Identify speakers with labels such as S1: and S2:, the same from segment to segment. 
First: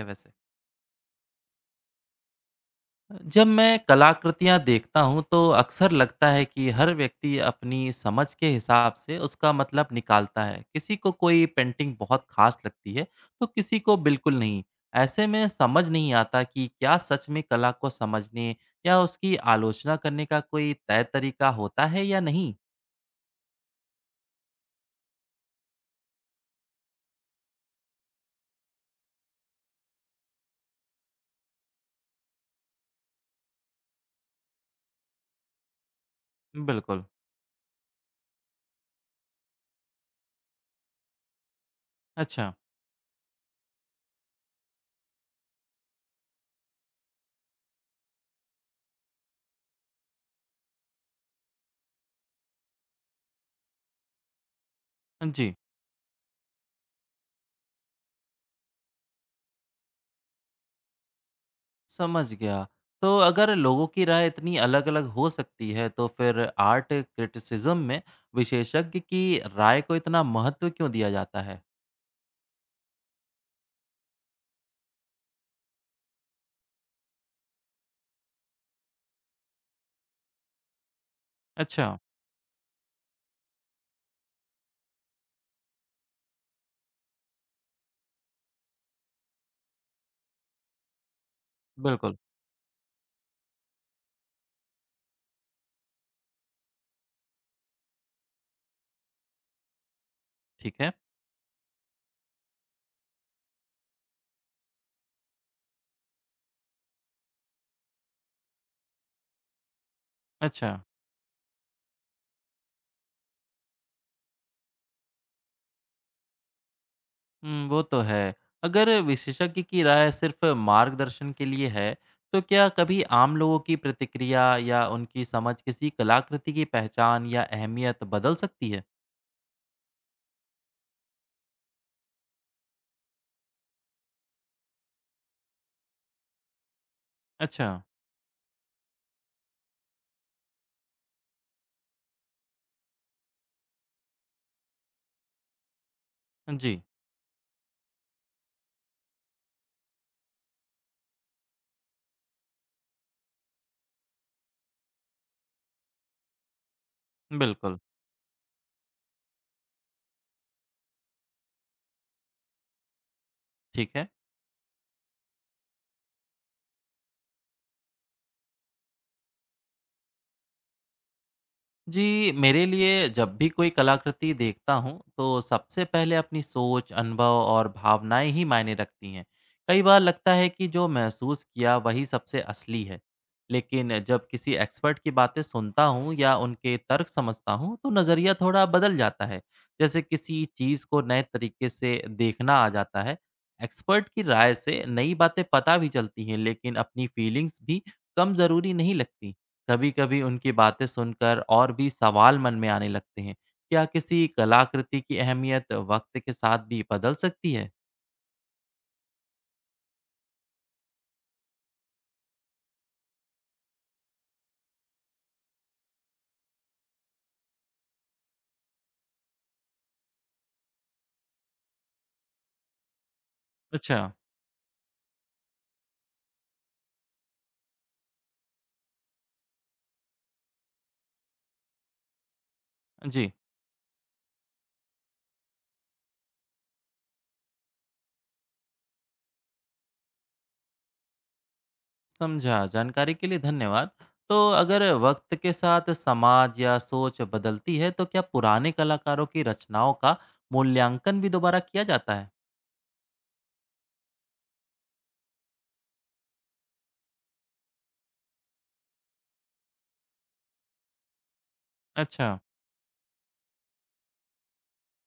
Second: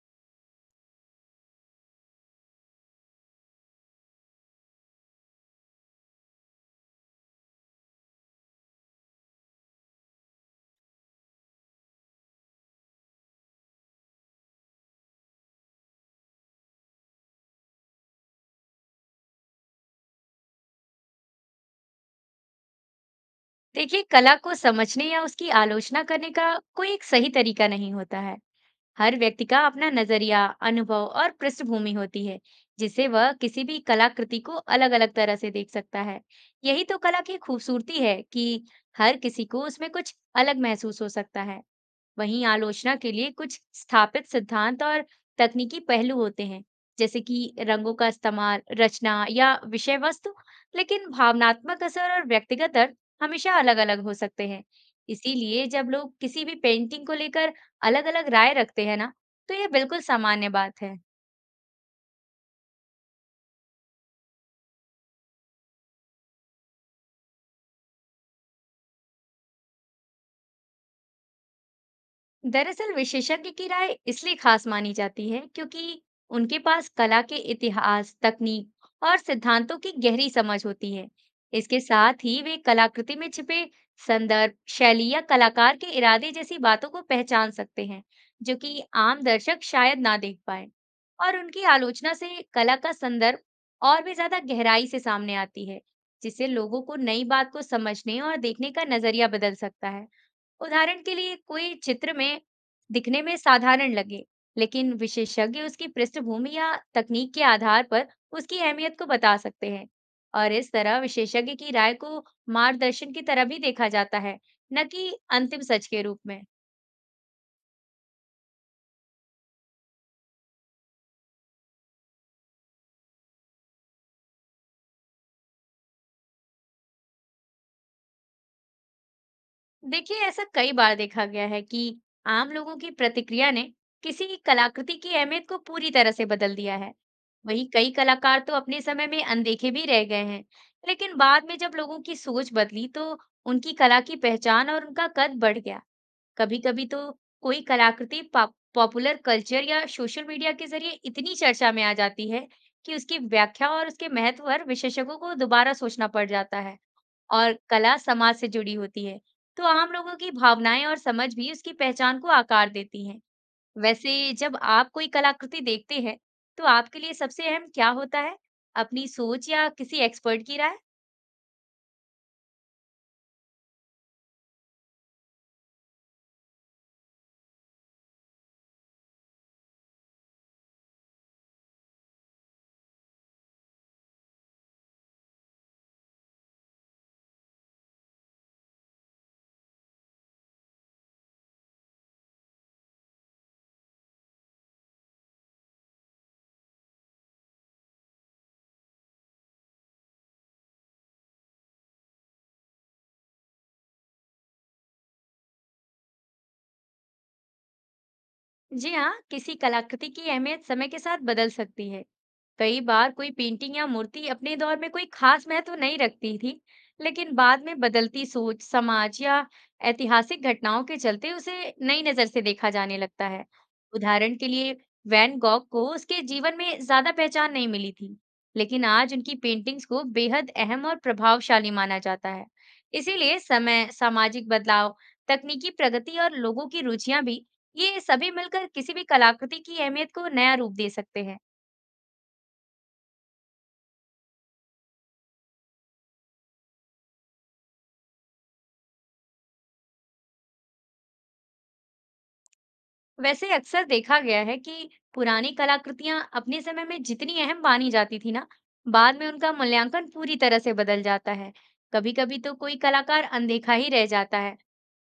S1: है वैसे? जब मैं कलाकृतियाँ देखता हूँ तो अक्सर लगता है कि हर व्यक्ति अपनी समझ के हिसाब से उसका मतलब निकालता है। किसी को कोई पेंटिंग बहुत खास लगती है, तो किसी को बिल्कुल नहीं। ऐसे में समझ नहीं आता कि क्या सच में कला को समझने या उसकी आलोचना करने का कोई तय तरीका होता है या नहीं?
S2: देखिए कला को समझने या उसकी आलोचना करने का कोई एक सही तरीका नहीं होता है। हर व्यक्ति का अपना नजरिया, अनुभव और पृष्ठभूमि होती है, जिससे वह किसी भी कलाकृति को अलग अलग तरह से देख सकता है। यही तो
S1: बिल्कुल।
S2: कला की खूबसूरती है कि हर किसी को उसमें कुछ अलग महसूस हो सकता है। वहीं
S1: अच्छा,
S2: आलोचना के लिए कुछ स्थापित सिद्धांत और तकनीकी पहलू होते हैं, जैसे कि रंगों का इस्तेमाल, रचना या विषय वस्तु। लेकिन भावनात्मक असर और व्यक्तिगत अर्थ हमेशा अलग-अलग हो सकते हैं।
S1: जी।
S2: इसीलिए जब लोग किसी भी पेंटिंग को लेकर अलग-अलग राय रखते हैं ना, तो यह बिल्कुल सामान्य बात है।
S1: समझ गया। तो अगर लोगों की राय इतनी अलग-अलग हो सकती है तो फिर आर्ट क्रिटिसिज्म में विशेषज्ञ की राय को इतना महत्व क्यों दिया जाता है?
S2: दरअसल विशेषज्ञ की राय इसलिए खास मानी जाती है क्योंकि उनके पास कला के इतिहास, तकनीक और सिद्धांतों की गहरी समझ होती है। इसके
S1: अच्छा,
S2: साथ ही वे कलाकृति में छिपे संदर्भ, शैली या कलाकार के इरादे जैसी बातों को पहचान सकते हैं, जो कि आम दर्शक शायद ना देख पाए। और उनकी आलोचना
S1: बिल्कुल,
S2: से कला का संदर्भ और भी ज्यादा गहराई से सामने आती है, जिससे लोगों को नई बात को समझने और देखने का नजरिया बदल सकता है।
S1: ठीक है।
S2: उदाहरण के लिए कोई चित्र में दिखने में साधारण लगे, लेकिन विशेषज्ञ उसकी पृष्ठभूमि या तकनीक के आधार पर उसकी अहमियत को बता सकते हैं, और
S1: अच्छा,
S2: इस तरह विशेषज्ञ की राय को मार्गदर्शन की तरह भी देखा जाता है, न कि अंतिम सच के रूप में।
S1: वो तो है। अगर विशेषज्ञ की राय सिर्फ़ मार्गदर्शन के लिए है, तो क्या कभी आम लोगों की प्रतिक्रिया या उनकी समझ किसी कलाकृति की पहचान या अहमियत बदल सकती है?
S2: देखिए ऐसा कई बार देखा गया है कि आम लोगों की प्रतिक्रिया ने किसी कलाकृति की अहमियत को पूरी तरह से बदल दिया है। वहीं
S1: अच्छा,
S2: कई कलाकार तो अपने समय में अनदेखे भी रह गए हैं, लेकिन बाद में जब लोगों की सोच बदली, तो उनकी कला की पहचान और उनका कद बढ़ गया। कभी
S1: जी,
S2: कभी तो कोई कलाकृति पॉपुलर कल्चर या सोशल मीडिया के जरिए इतनी चर्चा में आ जाती है कि उसकी व्याख्या और उसके महत्व पर विशेषज्ञों को दोबारा सोचना पड़ जाता है। और
S1: बिल्कुल,
S2: कला समाज से जुड़ी होती है, तो आम लोगों की भावनाएं और समझ भी उसकी पहचान को आकार देती हैं।
S1: ठीक है।
S2: वैसे जब आप कोई कलाकृति देखते हैं, तो आपके लिए सबसे अहम क्या होता है? अपनी सोच या किसी एक्सपर्ट की राय?
S1: जी, मेरे लिए जब भी कोई कलाकृति देखता हूँ, तो सबसे पहले अपनी सोच, अनुभव और भावनाएँ ही मायने रखती हैं। कई बार लगता है कि जो महसूस किया वही सबसे असली है। लेकिन जब किसी एक्सपर्ट की बातें सुनता हूँ या उनके तर्क समझता हूँ, तो नज़रिया थोड़ा बदल जाता है। जैसे किसी चीज़ को नए तरीके से देखना आ जाता है। एक्सपर्ट की राय से नई बातें पता भी चलती हैं, लेकिन अपनी फीलिंग्स भी कम ज़रूरी नहीं लगती। हैं। कभी-कभी उनकी बातें सुनकर और भी सवाल मन में आने लगते हैं। क्या किसी कलाकृति की अहमियत वक़्त के साथ भी बदल सकती है?
S2: जी हाँ, किसी कलाकृति की अहमियत समय के साथ बदल सकती है। कई बार कोई पेंटिंग या मूर्ति अपने दौर में कोई खास महत्व नहीं रखती थी, लेकिन बाद में बदलती सोच, समाज या ऐतिहासिक घटनाओं के चलते उसे नई नजर से देखा जाने लगता है।
S1: अच्छा,
S2: उदाहरण के लिए वैन गॉग को उसके जीवन में ज्यादा पहचान नहीं मिली थी, लेकिन आज उनकी पेंटिंग्स को बेहद अहम और प्रभावशाली माना जाता है।
S1: जी,
S2: इसीलिए समय, सामाजिक बदलाव, तकनीकी प्रगति और लोगों की रुचियां भी, ये सभी मिलकर किसी भी कलाकृति की अहमियत को नया रूप दे सकते हैं।
S1: समझा। जानकारी के लिए धन्यवाद। तो अगर वक़्त के साथ समाज या सोच बदलती है, तो क्या पुराने कलाकारों की रचनाओं का मूल्यांकन भी दोबारा किया जाता है?
S2: वैसे अक्सर देखा गया है कि पुरानी कलाकृतियां अपने समय में जितनी अहम मानी जाती थी ना, बाद में उनका मूल्यांकन पूरी तरह से बदल जाता है।
S1: अच्छा,
S2: कभी-कभी तो कोई कलाकार अनदेखा ही रह जाता है,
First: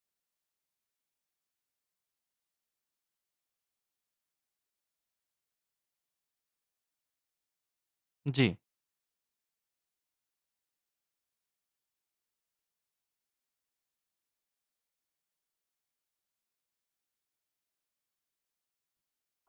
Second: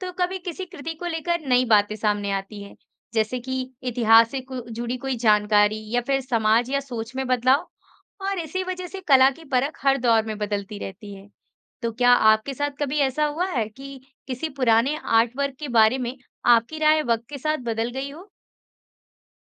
S2: तो कभी किसी कृति को लेकर नई बातें सामने आती हैं, जैसे कि इतिहास से जुड़ी कोई जानकारी या फिर समाज या सोच में बदलाव, और
S1: जी।
S2: इसी वजह से कला की परख हर दौर में बदलती रहती है। तो क्या आपके साथ कभी ऐसा हुआ है कि किसी पुराने आर्ट वर्क के बारे में आपकी राय वक्त के साथ बदल गई हो?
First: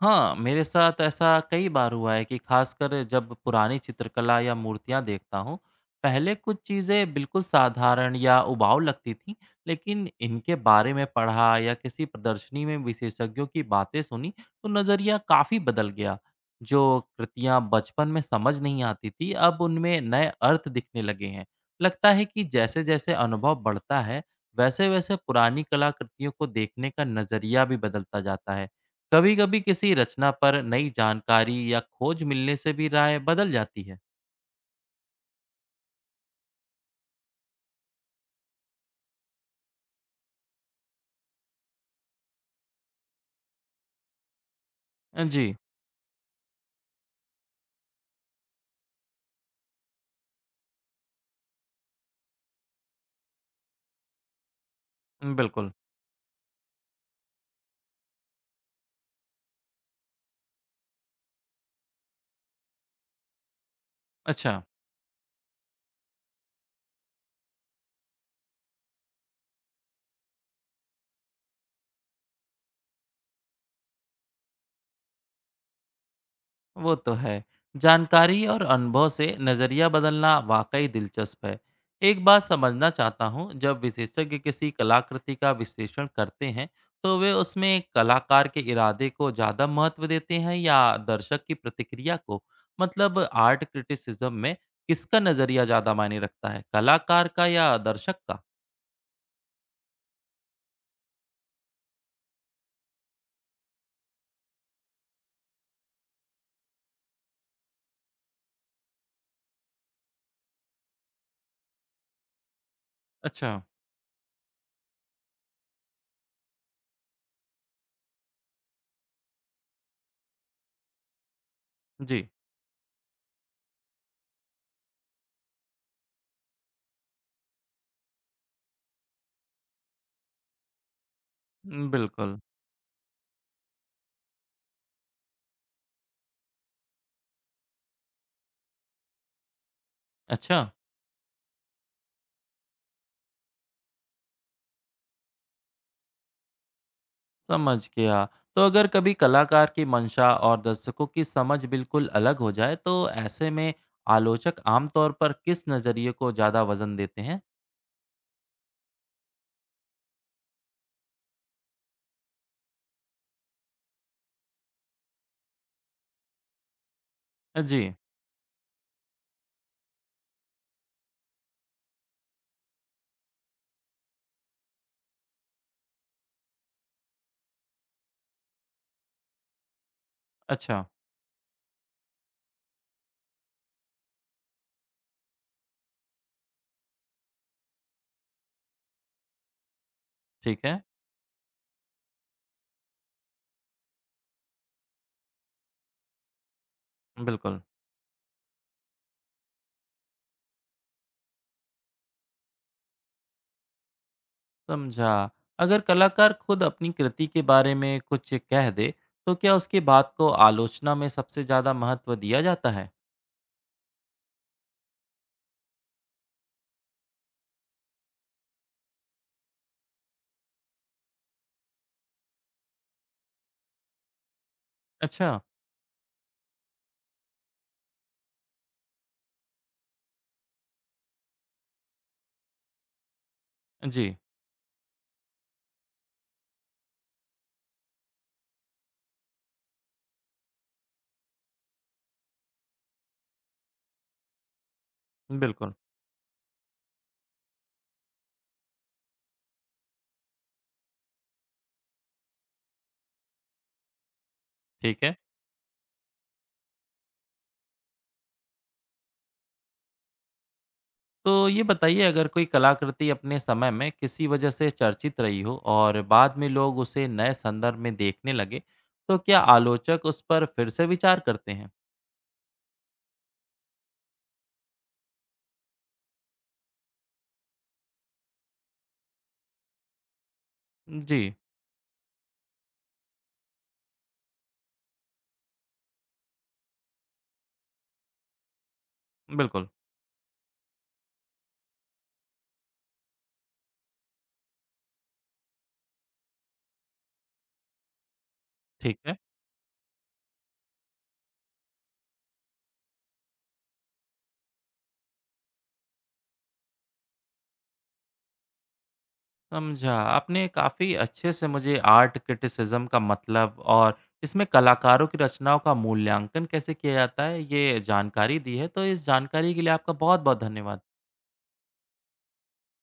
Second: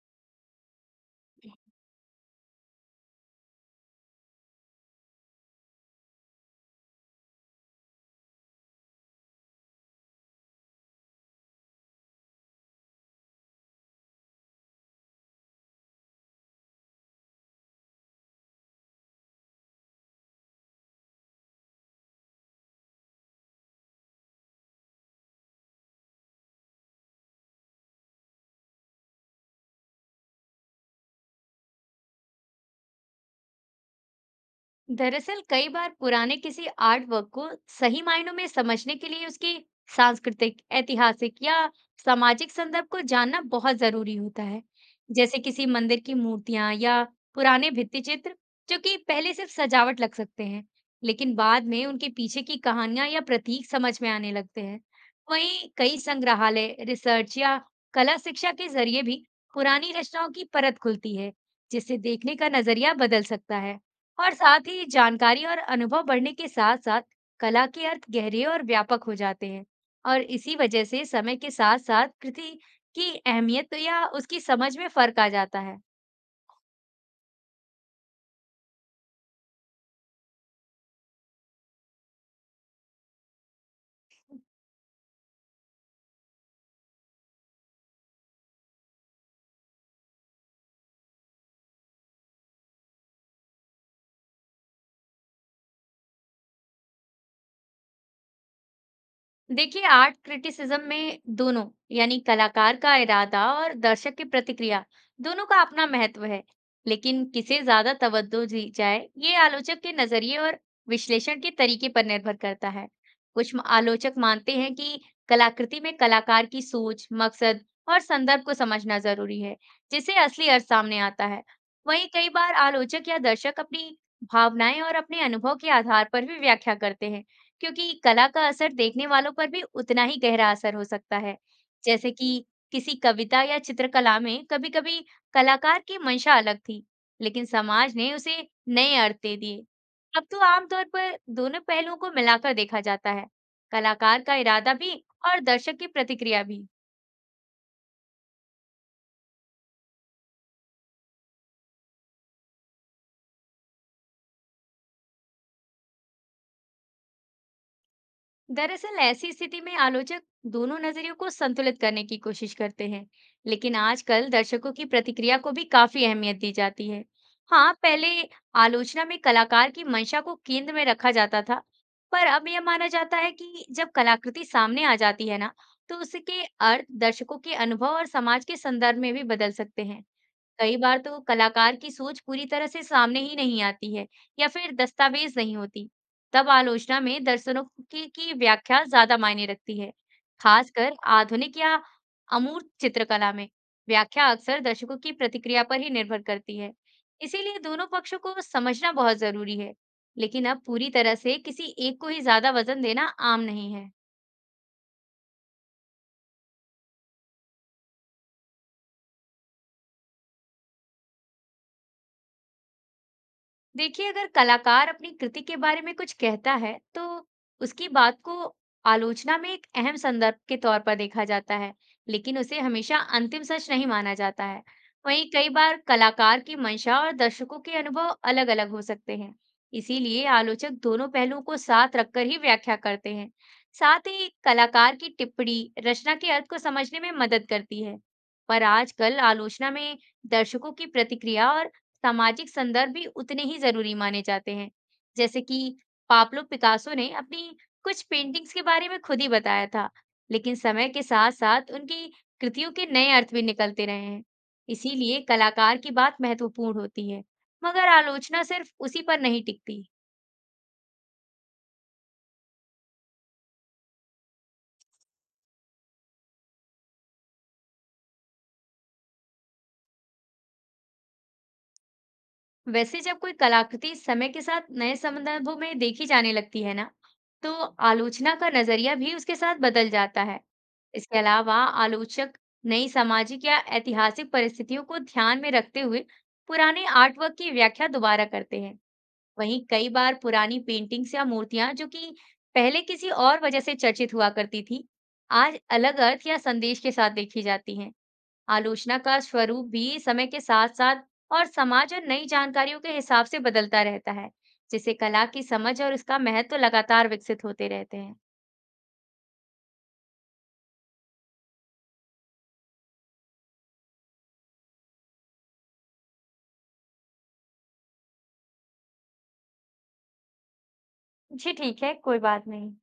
S1: हाँ, मेरे साथ ऐसा कई बार हुआ है कि खासकर जब पुरानी चित्रकला या मूर्तियाँ देखता हूँ, पहले कुछ चीज़ें बिल्कुल साधारण या उबाऊ लगती थीं, लेकिन इनके बारे में पढ़ा या किसी प्रदर्शनी में विशेषज्ञों की बातें सुनी, तो नज़रिया काफ़ी बदल गया। जो कृतियाँ बचपन में समझ नहीं आती थी, अब उनमें नए अर्थ दिखने लगे हैं। लगता है कि जैसे-जैसे अनुभव बढ़ता है, वैसे-वैसे पुरानी कलाकृतियों को देखने का नज़रिया भी बदलता जाता है। कभी-कभी किसी रचना पर नई जानकारी या खोज मिलने से भी राय बदल जाती है।
S2: दरअसल कई बार पुराने किसी आर्ट वर्क को सही मायनों में समझने के लिए उसकी सांस्कृतिक, ऐतिहासिक या सामाजिक संदर्भ को जानना बहुत जरूरी होता है। जैसे
S1: जी।
S2: किसी मंदिर की मूर्तियां या पुराने भित्ति चित्र, जो कि पहले सिर्फ सजावट लग सकते हैं, लेकिन बाद में उनके पीछे की कहानियां या प्रतीक समझ में आने लगते हैं। वहीं
S1: बिल्कुल।
S2: कई संग्रहालय, रिसर्च या कला शिक्षा के जरिए भी पुरानी रचनाओं की परत खुलती है, जिससे देखने का नजरिया बदल सकता है। और
S1: अच्छा।
S2: साथ ही जानकारी और अनुभव बढ़ने के साथ साथ कला के अर्थ गहरे और व्यापक हो जाते हैं, और इसी वजह से समय के साथ साथ कृति की अहमियत या उसकी समझ में फर्क आ जाता है।
S1: वो तो है। जानकारी और अनुभव से नज़रिया बदलना वाकई दिलचस्प है। एक बात समझना चाहता हूँ, जब विशेषज्ञ किसी कलाकृति का विश्लेषण करते हैं तो वे उसमें कलाकार के इरादे को ज़्यादा महत्व देते हैं या दर्शक की प्रतिक्रिया को? मतलब आर्ट क्रिटिसिज्म में किसका नज़रिया ज़्यादा मायने रखता है, कलाकार का या दर्शक का?
S2: देखिए आर्ट क्रिटिसिज्म में दोनों, यानी कलाकार का इरादा और दर्शक की प्रतिक्रिया, दोनों का अपना महत्व है। लेकिन किसे ज्यादा तवज्जो दी जाए, ये आलोचक के नजरिए और विश्लेषण के तरीके पर निर्भर करता है।
S1: अच्छा,
S2: कुछ आलोचक मानते हैं कि कलाकृति में कलाकार की सोच, मकसद और संदर्भ को समझना जरूरी है, जिससे असली अर्थ सामने आता है। वहीं
S1: जी,
S2: कई बार आलोचक या दर्शक अपनी भावनाएं और अपने अनुभव के आधार पर भी व्याख्या करते हैं, क्योंकि कला का असर देखने वालों पर भी उतना ही गहरा असर हो सकता है। जैसे
S1: बिल्कुल।
S2: कि किसी कविता या चित्रकला में कभी-कभी कलाकार की मंशा अलग थी, लेकिन समाज ने उसे नए अर्थ दे दिए। अब तो
S1: अच्छा,
S2: आमतौर पर दोनों पहलुओं को मिलाकर देखा जाता है, कलाकार का इरादा भी और दर्शक की प्रतिक्रिया भी।
S1: समझ गया। तो अगर कभी कलाकार की मंशा और दर्शकों की समझ बिल्कुल अलग हो जाए, तो ऐसे में आलोचक आम तौर पर किस नज़रिए को ज़्यादा वज़न देते हैं?
S2: दरअसल ऐसी स्थिति में आलोचक दोनों नजरियों को संतुलित करने की कोशिश करते हैं, लेकिन आजकल दर्शकों की प्रतिक्रिया को भी काफी अहमियत दी जाती है। हाँ,
S1: जी,
S2: पहले आलोचना में कलाकार की मंशा को केंद्र में रखा जाता था, पर अब यह माना जाता है कि जब कलाकृति सामने आ जाती है ना, तो उसके अर्थ दर्शकों के अनुभव और समाज के संदर्भ में भी बदल सकते हैं। कई
S1: अच्छा,
S2: बार तो कलाकार की सोच पूरी तरह से सामने ही नहीं आती है या फिर दस्तावेज नहीं होती। तब आलोचना में दर्शनों की व्याख्या ज्यादा मायने रखती है।
S1: ठीक है,
S2: खासकर आधुनिक या अमूर्त चित्रकला में व्याख्या अक्सर दर्शकों की प्रतिक्रिया पर ही निर्भर करती है।
S1: बिल्कुल,
S2: इसीलिए दोनों पक्षों को समझना बहुत जरूरी है। लेकिन अब पूरी तरह से किसी एक को ही ज्यादा वजन देना आम नहीं है।
S1: समझा। अगर कलाकार खुद अपनी कृति के बारे में कुछ कह दे, तो क्या उसकी बात को आलोचना में सबसे ज़्यादा महत्व दिया जाता है?
S2: देखिए अगर कलाकार अपनी कृति के बारे में कुछ कहता है, तो उसकी बात को आलोचना में एक अहम संदर्भ के तौर पर देखा जाता है, लेकिन उसे हमेशा अंतिम सच नहीं माना जाता है। वहीं
S1: अच्छा,
S2: कई बार कलाकार की मंशा और दर्शकों के अनुभव अलग-अलग हो सकते हैं, इसीलिए आलोचक दोनों पहलुओं को साथ रखकर ही व्याख्या करते हैं। साथ
S1: जी,
S2: ही कलाकार की टिप्पणी रचना के अर्थ को समझने में मदद करती है, पर आजकल आलोचना में दर्शकों की प्रतिक्रिया और सामाजिक संदर्भ भी उतने ही जरूरी माने जाते हैं। जैसे कि
S1: बिल्कुल,
S2: पाब्लो पिकासो ने अपनी कुछ पेंटिंग्स के बारे में खुद ही बताया था, लेकिन समय के साथ साथ उनकी कृतियों के नए अर्थ भी निकलते रहे हैं।
S1: ठीक है।
S2: इसीलिए कलाकार की बात महत्वपूर्ण होती है, मगर आलोचना सिर्फ उसी पर नहीं टिकती।
S1: तो ये बताइए, अगर कोई कलाकृति अपने समय में किसी वजह से चर्चित रही हो और बाद में लोग उसे नए संदर्भ में देखने लगे, तो क्या आलोचक उस पर फिर से विचार करते हैं?
S2: वैसे जब कोई कलाकृति समय के साथ नए संदर्भों में देखी जाने लगती है ना, तो आलोचना का नजरिया भी उसके साथ बदल जाता है। इसके
S1: जी,
S2: अलावा आलोचक नई सामाजिक या ऐतिहासिक परिस्थितियों को ध्यान में रखते हुए पुराने आर्टवर्क की व्याख्या दोबारा करते हैं। वहीं
S1: बिल्कुल,
S2: कई बार पुरानी पेंटिंग्स या मूर्तियां जो कि पहले किसी और वजह से चर्चित हुआ करती थी, आज अलग अर्थ या संदेश के साथ देखी जाती हैं।
S1: ठीक
S2: आलोचना
S1: है,
S2: का स्वरूप भी समय के साथ साथ और समाज और नई जानकारियों के हिसाब से बदलता रहता है, जिससे कला की समझ और उसका महत्व लगातार विकसित होते रहते हैं।
S1: समझा। आपने काफ़ी अच्छे से मुझे आर्ट क्रिटिसिज्म का मतलब और इसमें कलाकारों की रचनाओं का मूल्यांकन कैसे किया जाता है, ये जानकारी दी है। तो इस जानकारी के लिए आपका बहुत-बहुत धन्यवाद।
S2: जी ठीक है, कोई बात नहीं।